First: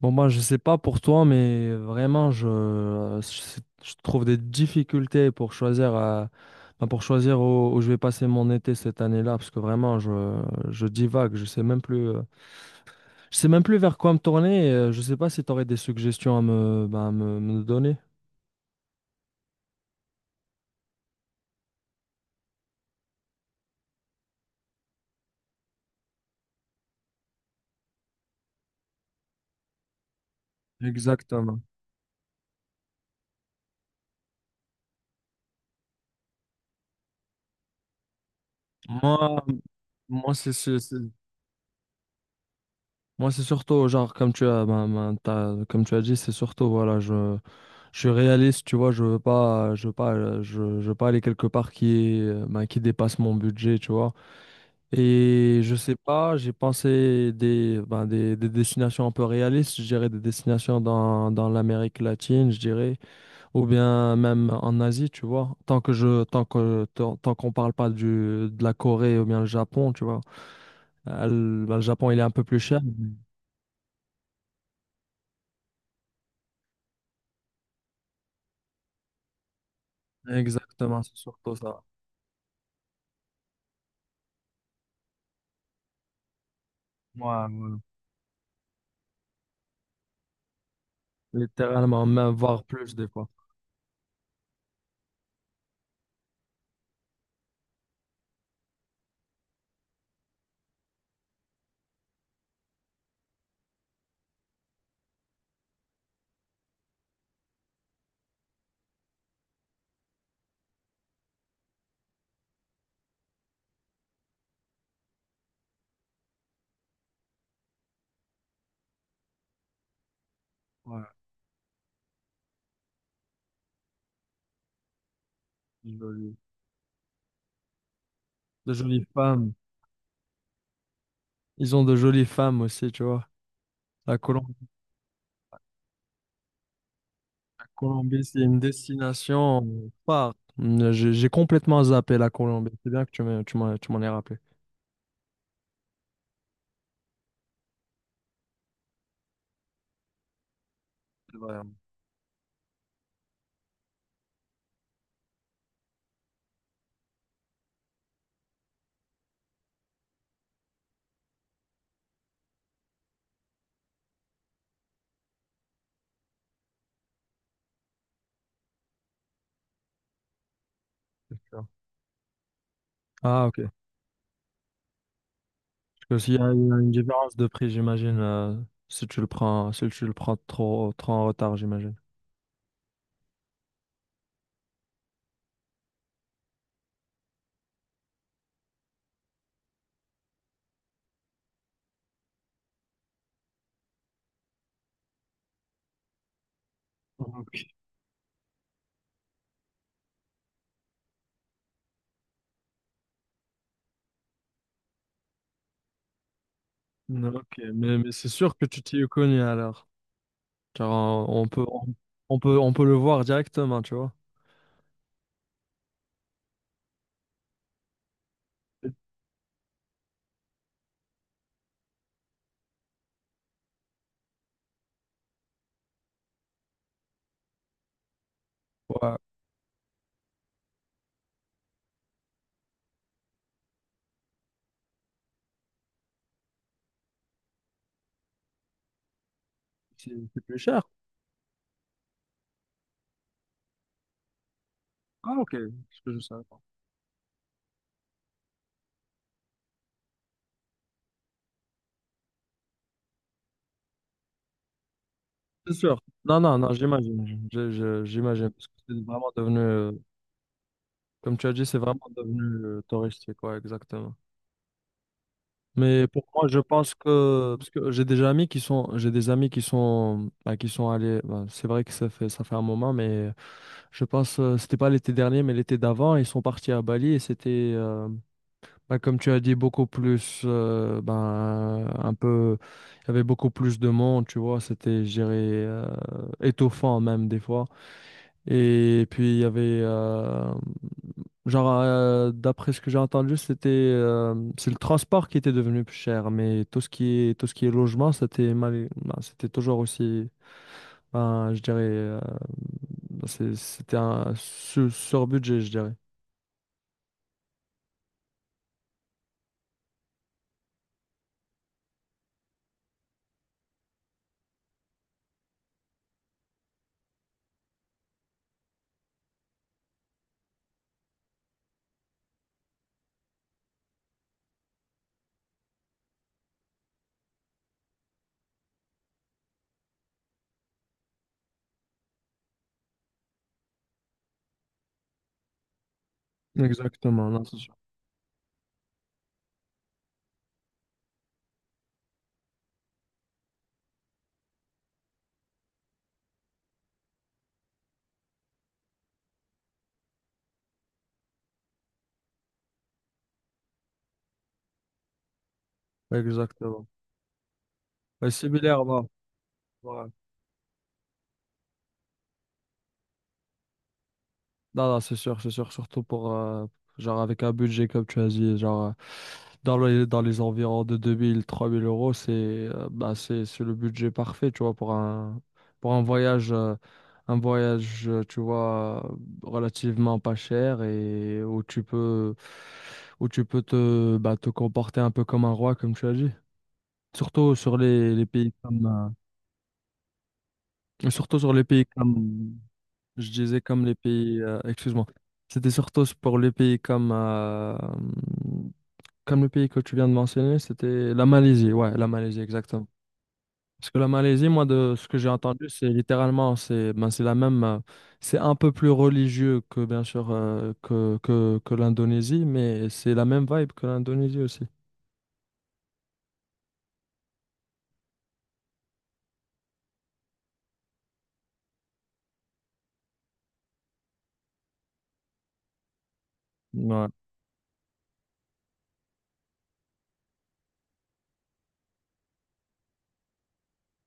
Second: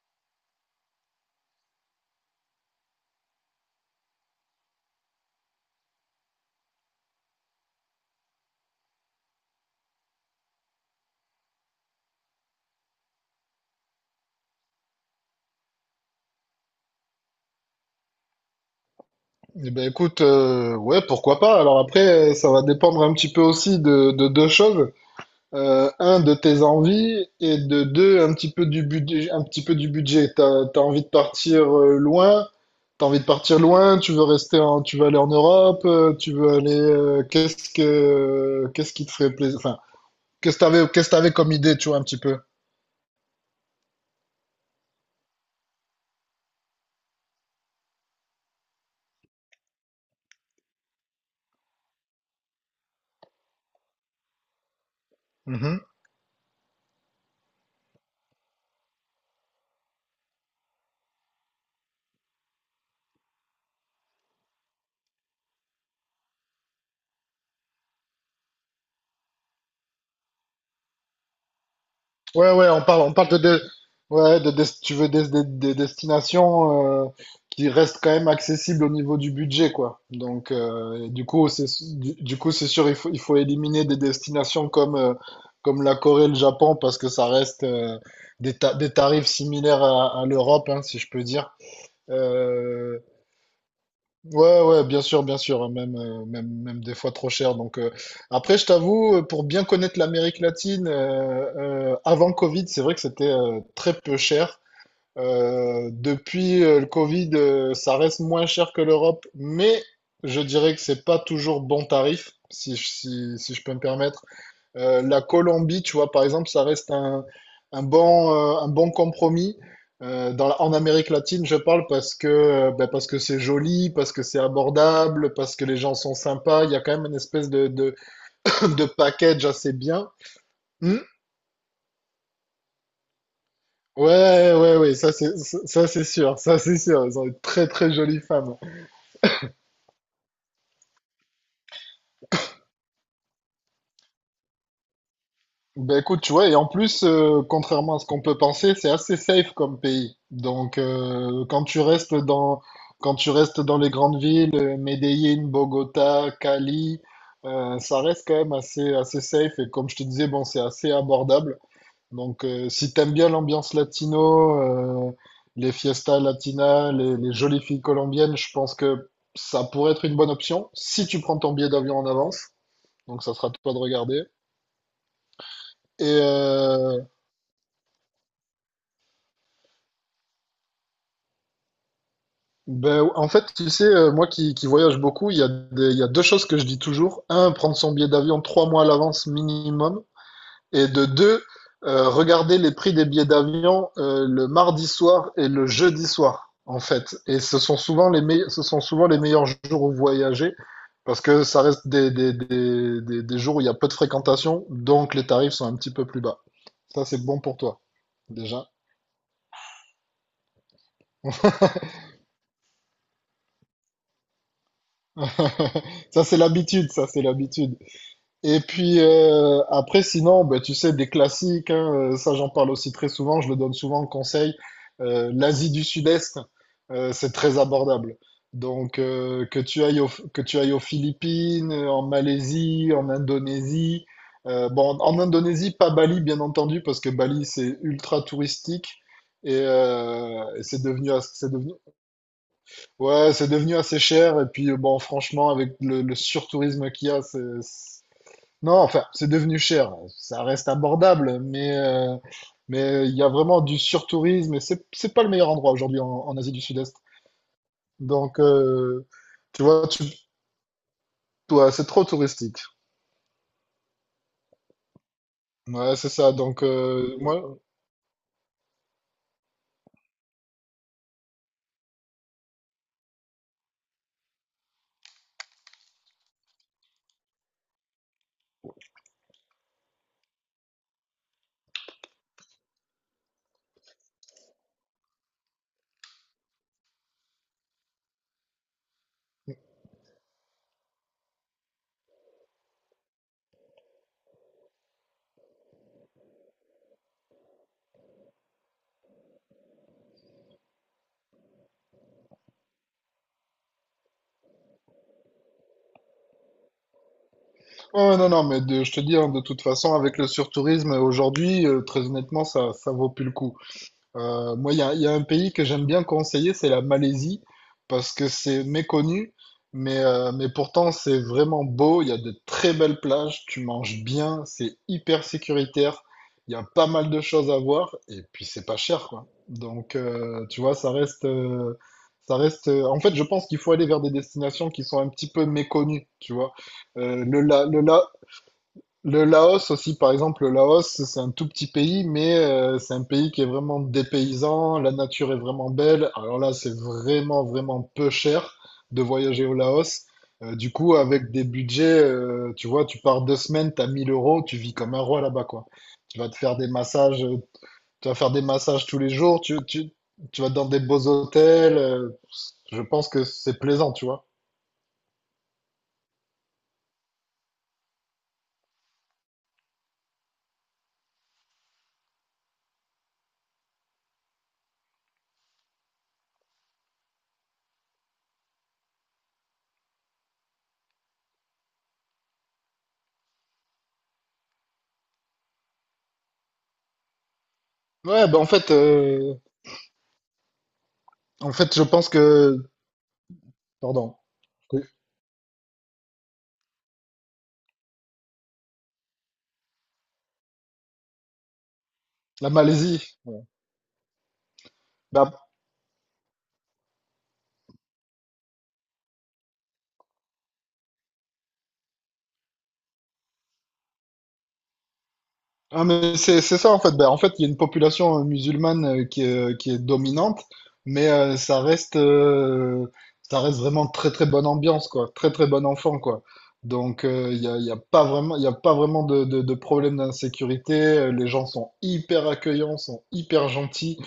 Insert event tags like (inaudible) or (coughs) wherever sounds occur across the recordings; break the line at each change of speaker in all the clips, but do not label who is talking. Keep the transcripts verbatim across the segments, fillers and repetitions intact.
Bon, moi, je sais pas pour toi, mais vraiment, je, euh, je- je trouve des difficultés pour choisir, euh, ben, pour choisir où, où je vais passer mon été cette année-là, parce que vraiment, je, je divague, je sais même plus, euh, je sais même plus vers quoi me tourner, et, euh, je sais pas si tu aurais des suggestions à me, ben, à me, me donner.
Eh ben écoute, euh, ouais, pourquoi pas. Alors après, euh, ça va dépendre un petit peu aussi de, de deux choses. Euh, un, de tes envies, et de deux, un petit peu du budget, un petit peu du budget T'as, t'as envie de
Exactement.
partir euh, loin, t'as envie de partir loin, tu veux rester en, tu veux aller en Europe, euh, tu veux aller, euh, qu'est-ce que, qu'est-ce qui te ferait
Moi,
plaisir, enfin,
moi, c'est,
qu'est-ce que
c'est-
t'avais,
c'est-
qu'est-ce que t'avais comme idée, tu vois, un petit peu.
moi, c'est surtout, genre, comme tu as, ben, ben, t'as- comme tu as dit, c'est surtout, voilà, je, je suis réaliste, tu vois, je veux pas, je veux pas, euh, je, je veux pas aller quelque part qui est, euh, ben, qui dépasse mon budget, tu vois. Et je
Mm-hmm.
sais pas, j'ai pensé des, ben, des, des destinations un peu réalistes, je dirais des destinations dans, dans l'Amérique latine, je dirais, ou bien même en Asie, tu vois. Tant que je, tant que, tant, tant qu'on parle pas du, de la Corée ou bien le Japon, tu vois. Euh, le ben, le Japon, il est un peu
Ouais,
plus
ouais,
cher.
on parle, on
Mhm.
parle de, de- ouais, de, des- tu veux des, des- des destinations euh, qui restent quand même accessibles au niveau du budget, quoi. Donc,
Exactement,
euh, et
c'est
du coup,
surtout
c'est,
ça.
du, du coup, c'est sûr, il faut, il faut éliminer des destinations comme, euh, comme la Corée, le Japon, parce que ça
Ouais,
reste
ouais.
euh, des, ta- des tarifs similaires à, à l'Europe, hein, si je peux dire.
Littéralement, même voir plus
Euh,
des fois.
Ouais, ouais, bien sûr, bien sûr, hein, même, euh, même, même des fois trop cher. Donc, euh, après, je t'avoue, euh, pour bien connaître l'Amérique latine, euh, euh, avant Covid, c'est vrai que c'était euh, très peu cher. Euh, depuis euh, le Covid, euh, ça reste moins cher que l'Europe, mais je dirais que c'est pas toujours bon tarif, si, je- si, si je peux me permettre. Euh, la Colombie, tu vois, par exemple, ça reste un, un bon, euh, un bon compromis. Euh, dans, la- en Amérique latine, je parle parce que, euh, ben, parce que c'est joli, parce que c'est abordable, parce que les gens sont
Joli.
sympas. Il y a quand même une espèce de, de, (coughs)
De
(laughs) de
jolies
package
femmes.
assez bien. Hmm.
Ils ont de jolies femmes aussi, tu vois. La Colom-
Ouais, ouais, ouais, ça c'est, ça c'est sûr, ça c'est sûr. Elles ont une
la
très très jolie
Colombie, c'est
femme.
une destination phare. Mm, J'ai j'ai complètement zappé la Colombie. C'est bien que tu m'aies- tu m'en tu m'en aies rappelé.
Ben écoute, tu vois, et en plus, euh, contrairement à ce qu'on peut penser, c'est assez safe comme pays. Donc,
C'est
euh,
vrai, hein,
quand tu restes dans, quand tu restes dans les grandes villes, euh, Medellín, Bogota, Cali, euh, ça reste quand même assez, assez safe. Et comme je te disais, bon, c'est assez abordable. Donc, euh, si t'aimes bien l'ambiance latino, euh, les fiestas latinas, les, les jolies filles colombiennes, je pense que ça pourrait être une bonne option si tu prends
c'est
ton
sûr.
billet d'avion en avance. Donc, ça
Ah,
sera à
ok.
toi de regarder. Et,
Parce qu'il y a il y a une
euh,
différence de prix, j'imagine, euh, si tu le prends, si tu le prends trop, trop en retard, j'imagine.
Ben, en fait, tu sais, euh, moi qui, qui voyage beaucoup, il y a des- il y a deux choses que je dis toujours. Un, prendre son billet d'avion trois mois à l'avance minimum. Et de deux, euh, regarder les prix des billets d'avion euh, le mardi soir et le jeudi soir, en fait. Et
Ok,
ce sont souvent les meilleurs, ce sont souvent les meilleurs jours où voyager parce que ça reste des, des, des, des, des jours où il y a peu de fréquentation, donc les tarifs sont un petit peu plus bas. Ça, c'est
non,
bon
ok.
pour toi,
mais, mais c'est sûr que
déjà.
tu t'y es connu alors. Car on, on peut, on, on peut, on peut le voir directement, tu vois.
(laughs) Ça, c'est l'habitude, ça, c'est l'habitude. Et puis euh, après, sinon, ben tu sais, des classiques, hein, euh, ça j'en parle aussi très souvent, je le donne souvent en conseil. Euh, l'Asie du Sud-Est, euh, c'est très abordable. Donc
Ouais,
euh, que tu ailles au- que tu ailles aux Philippines, euh, en Malaisie, en Indonésie. euh, bon, en Indonésie, pas Bali, bien entendu, parce que Bali, c'est ultra touristique. Et,
c'est c'est
euh,
plus
et
cher.
c'est devenu, as- c'est devenu, ouais, c'est devenu assez cher. Et puis, euh, bon,
Ah, ok,
franchement, avec le,
je,
le
je savais pas.
surtourisme qu'il y a, c'est, non, enfin, c'est devenu cher. Ça reste abordable, mais euh, mais il y a vraiment du surtourisme et c'est c'est pas le meilleur endroit
C'est sûr.
aujourd'hui en, en
Non,
Asie
non,
du
non,
Sud-Est.
j'imagine. Je- je-
Donc
J'imagine. Parce que c'est
euh,
vraiment devenu,
tu vois,
euh,
tu
comme tu as dit,
ouais,
c'est
c'est trop
vraiment devenu
touristique.
euh, touristique, ouais, exactement.
Ouais,
Mais
c'est
pour
ça.
moi, je
Donc
pense
euh,
que,
moi,
parce que j'ai des amis qui sont, j'ai des amis qui sont, bah, qui sont allés, bah, c'est vrai que ça fait, ça fait un moment, mais euh, je pense, euh, c'était pas l'été dernier, mais l'été d'avant, ils sont partis à Bali et c'était, euh, bah, comme tu as dit, beaucoup plus, euh, ben, un peu, il y avait beaucoup plus de monde, tu vois, c'était, je dirais, euh, étouffant même des fois. Et puis, il y avait, euh, genre, euh, d'après ce que j'ai entendu, c'était, euh, c'est le transport qui était devenu plus cher, mais tout ce qui est, tout ce qui est logement, c'était mal, ben, c'était toujours aussi, ben, je dirais, euh, c'est- c'était un sur- sur-budget, je dirais.
ouais, non, non, mais de- je te dis, hein, de toute façon, avec le surtourisme aujourd'hui, euh, très honnêtement, ça ça vaut plus le coup. Euh, moi, il y a, il y a un pays que j'aime bien conseiller, c'est la Malaisie, parce que c'est méconnu, mais, euh, mais pourtant c'est vraiment beau, il y a de très belles plages, tu manges bien, c'est hyper sécuritaire, il y a pas mal de choses à voir, et puis c'est pas cher, quoi. Donc, euh, tu vois, ça reste, euh, ça reste. Euh, en fait, je pense qu'il faut aller vers des destinations qui sont un petit peu méconnues, tu vois. Euh,
Exactement,
le,
non, c'est
la-
sûr.
le, la- le Laos aussi, par exemple, le Laos, c'est un tout petit pays, mais euh, c'est un pays qui est vraiment dépaysant, la nature est vraiment belle. Alors là, c'est vraiment, vraiment peu cher de voyager au Laos. Euh, du coup, avec des budgets, euh, tu vois, tu pars deux semaines, t'as mille euros, tu vis comme un roi là-bas, quoi. Tu vas te faire des
Exactement.
massages, euh, tu vas
Ouais,
faire des
similaire,
massages tous
non.
les jours, tu, tu,
Ouais.
tu vas dans des beaux hôtels. euh, je pense que c'est plaisant, tu vois.
Non, non, c'est sûr, c'est sûr. Surtout pour, euh, genre, avec un budget, comme tu as dit, genre, euh, dans les, dans les environs de deux mille trois mille euros, c'est euh, bah, c'est, c'est le budget parfait, tu vois, pour un, pour un voyage, euh, un voyage, euh, tu vois, euh, relativement pas cher et où tu peux, où tu peux te, bah, te comporter un peu comme un roi, comme tu as dit. Surtout sur les, les
Ouais, bah en
pays
fait,
comme,
euh,
euh, surtout sur
en
les
fait, je
pays
pense
comme,
que,
je disais comme les
pardon,
pays, euh, excuse-moi, c'était surtout pour les pays comme, euh, comme le pays que tu viens de mentionner, c'était la Malaisie, ouais, la Malaisie,
la
exactement.
Malaisie.
Parce que la Malaisie, moi, de ce que j'ai
Bah,
entendu, c'est littéralement, c'est ben, c'est la même, euh, c'est un peu plus religieux que, bien sûr, euh, que, que, que l'Indonésie, mais c'est la même vibe que l'Indonésie aussi.
ah, mais c'est c'est ça en fait. Bah, en fait, il y a une population euh, musulmane euh, qui est, euh, qui est dominante, mais euh, ça reste, euh, ça reste vraiment très très bonne ambiance quoi, très très bon enfant quoi. Donc
Ouais,
euh, il y a, il y a pas vraiment, il y a pas vraiment de, de, de problème d'insécurité. Euh, Les gens sont hyper accueillants, sont hyper gentils.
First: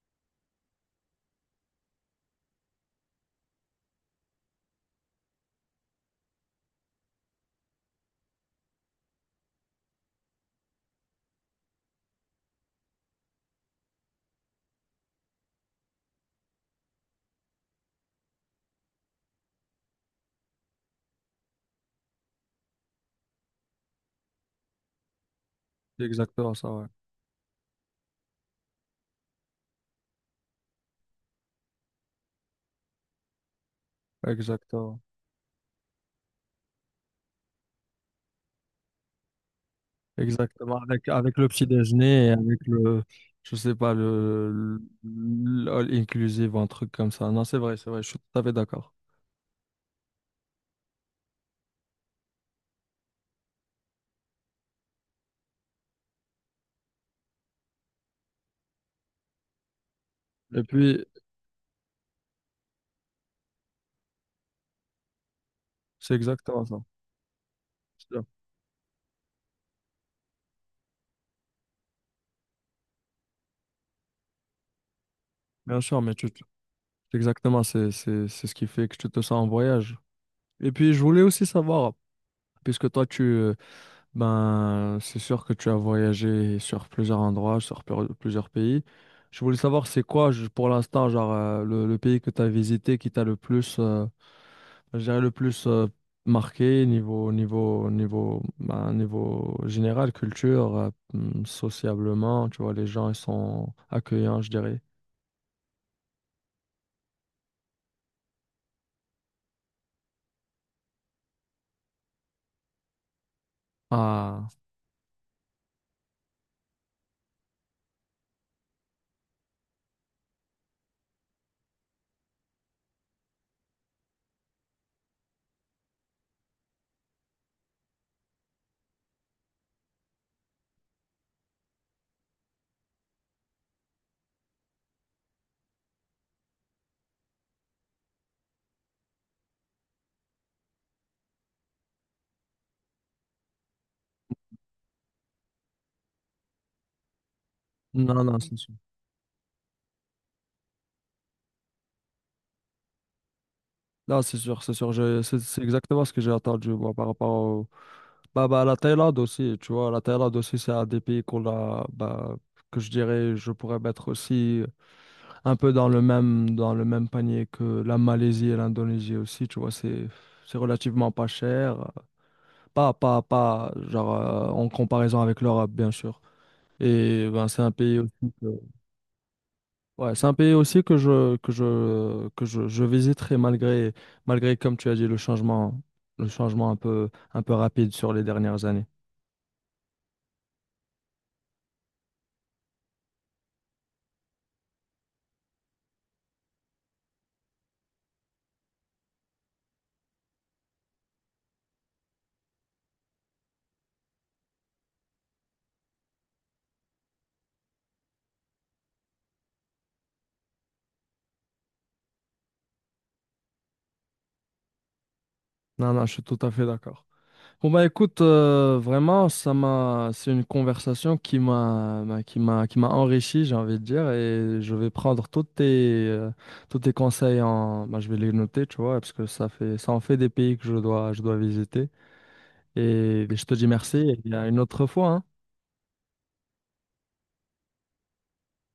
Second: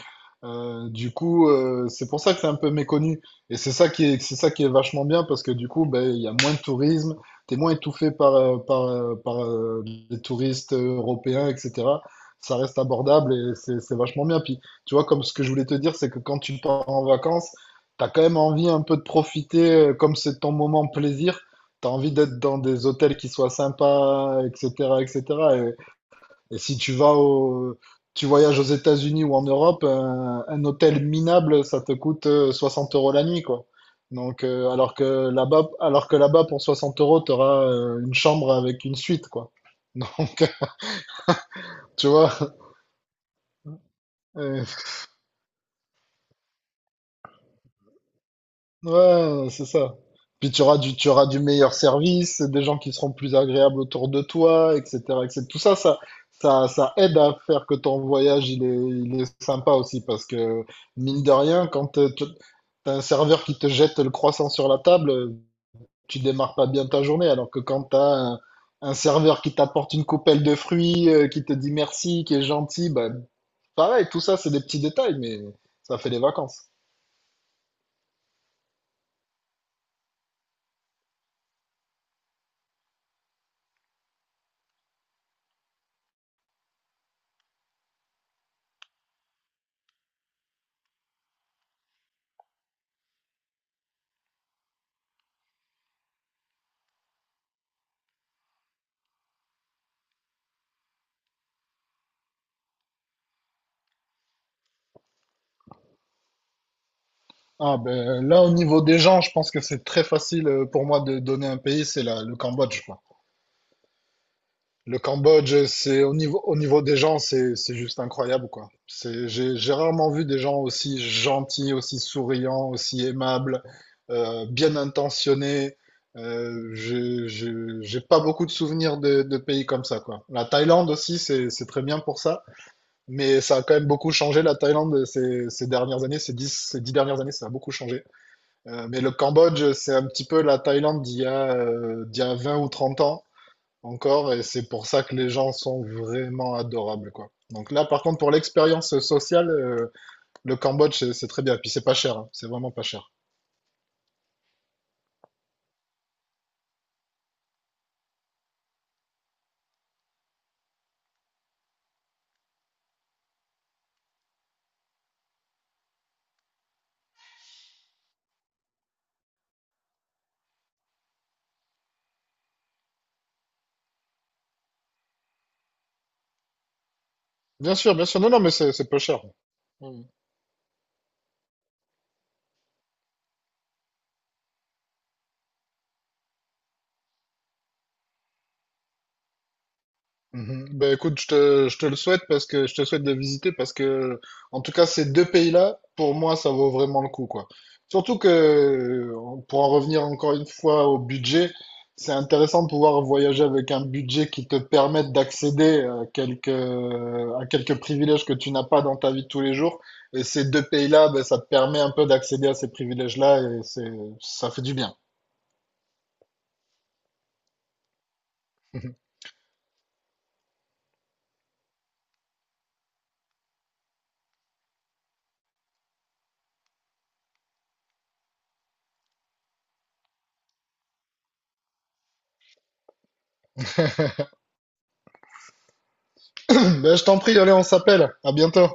Euh, du coup, euh, c'est pour ça que c'est un peu méconnu. Et c'est ça qui est, c'est ça qui est vachement bien parce que du coup, ben, il y a moins de tourisme, t'es moins étouffé par, euh, par, euh, par euh, les touristes euh, européens, et cetera. Ça reste abordable et c'est c'est vachement bien. Puis, tu vois, comme ce que je voulais te dire, c'est que quand tu pars en vacances, t'as quand même envie un peu de profiter, euh, comme c'est ton moment plaisir, t'as envie d'être dans des hôtels qui soient sympas, et cetera, et cetera.
c'est exactement
Et
ça,
si
ouais.
tu vas au, tu voyages aux États-Unis ou en Europe, un, un hôtel minable, ça te coûte euh, soixante euros la nuit, quoi. Donc, euh, alors
Exactement.
que là-bas, alors que là-bas, pour soixante euros, tu auras une chambre avec une suite, quoi. (laughs) Donc,
Exactement, avec, avec le petit
tu
déjeuner et
vois,
avec le, je sais pas,
euh,
le, le- all inclusive, un truc comme ça. Non, c'est vrai, c'est vrai, je suis tout à fait d'accord.
Ouais, c'est ça. Puis tu auras du, tu auras du meilleur service, des gens qui seront plus agréables autour de toi, et cetera, et cetera. Tout ça, ça, ça, ça aide à faire que ton voyage, il est, il est sympa aussi, parce
Et
que
puis,
mine de rien, quand euh, tu as un serveur qui te jette le croissant sur la table,
c'est
tu démarres
exactement
pas
ça.
bien ta journée, alors que quand tu as
C'est sûr.
un, un serveur qui t'apporte une coupelle de fruits, euh, qui te dit merci, qui est gentil, bah, pareil, tout ça, c'est des petits détails, mais
Bien
ça
sûr,
fait
mais
les
tu, tu-
vacances.
c'est exactement, c'est, c'est, c'est ce qui fait que tu te sens en voyage. Et puis, je voulais aussi savoir, puisque toi, tu, euh, ben, c'est sûr que tu as voyagé sur plusieurs endroits, sur pleur- plusieurs pays. Je voulais savoir, c'est quoi, je- pour l'instant, genre, euh, le, le pays que tu as visité qui t'a le plus. euh, Je dirais le plus euh, marqué, niveau niveau niveau bah, niveau général, culture, euh, hmm, sociablement, tu vois, les gens ils sont accueillants, je dirais.
Ah ben là au niveau des gens, je pense que c'est très facile euh, pour moi de donner un pays, c'est la- le Cambodge quoi.
Ah.
Le Cambodge, c'est au niveau au niveau des gens, c'est c'est juste incroyable quoi. C'est j'ai j'ai rarement vu des gens aussi gentils, aussi souriants, aussi aimables, euh, bien intentionnés. Euh, j'ai j'ai j'ai pas beaucoup de souvenirs de, de pays comme ça quoi. La Thaïlande aussi, c'est c'est très bien pour ça, mais ça a quand même beaucoup changé la Thaïlande ces ces dernières années, ces dix ces dix dernières années, ça a beaucoup changé. Euh, mais le Cambodge, c'est un petit peu la Thaïlande d'il y a, euh, d'il y a vingt ou trente ans encore, et c'est pour ça que les gens sont vraiment adorables, quoi. Donc là, par contre,
Non,
pour
non, c'est sûr.
l'expérience sociale, euh, le Cambodge, c'est c'est très bien. Et puis c'est pas cher, hein. C'est vraiment pas cher.
Non, c'est sûr, c'est sûr. je- c'est c'est exactement ce que j'ai entendu, moi, par rapport au bah, bah la Thaïlande aussi, tu vois, la Thaïlande aussi, c'est un des pays qu'on a, bah, que je dirais je pourrais mettre aussi un peu dans le même dans le même panier que la Malaisie et l'Indonésie aussi, tu vois, c'est c'est relativement pas cher. Pas, pas, pas, genre, euh, en comparaison avec l'Europe, bien sûr. Et ben, c'est un
Bien sûr,
pays
bien
aussi
sûr. Non, non,
que,
mais c'est c'est peu cher. Mm.
ouais, c'est un pays aussi que je, que je, que je, je visiterai malgré, malgré, comme tu as dit, le changement, le changement un peu, un peu rapide sur les dernières années.
Mhm. Ben écoute, je te, je te le souhaite parce que je te souhaite de visiter parce que en tout cas ces deux pays-là, pour moi, ça vaut vraiment le coup quoi. Surtout que euh, pour en revenir encore une fois au budget, c'est intéressant de pouvoir voyager avec un budget qui te permette d'accéder à quelques à quelques privilèges que tu n'as pas dans ta vie de tous les jours. Et ces deux pays-là, ben, ça te permet un peu d'accéder à ces privilèges-là et c'est ça fait du bien.
Non, non, je suis tout à fait d'accord. Bon bah écoute, euh,
(laughs)
vraiment, ça m'a, c'est une conversation qui m'a, m'a- qui m'a, qui m'a enrichi, j'ai envie de dire, et je vais prendre tous tes, euh, tous tes conseils en, bah, je vais les noter, tu vois, parce que ça fait, ça en fait des pays que je dois, je dois visiter. Et je te dis merci, et à une autre fois, hein.
Ben, je t'en prie, allez, on s'appelle. À bientôt.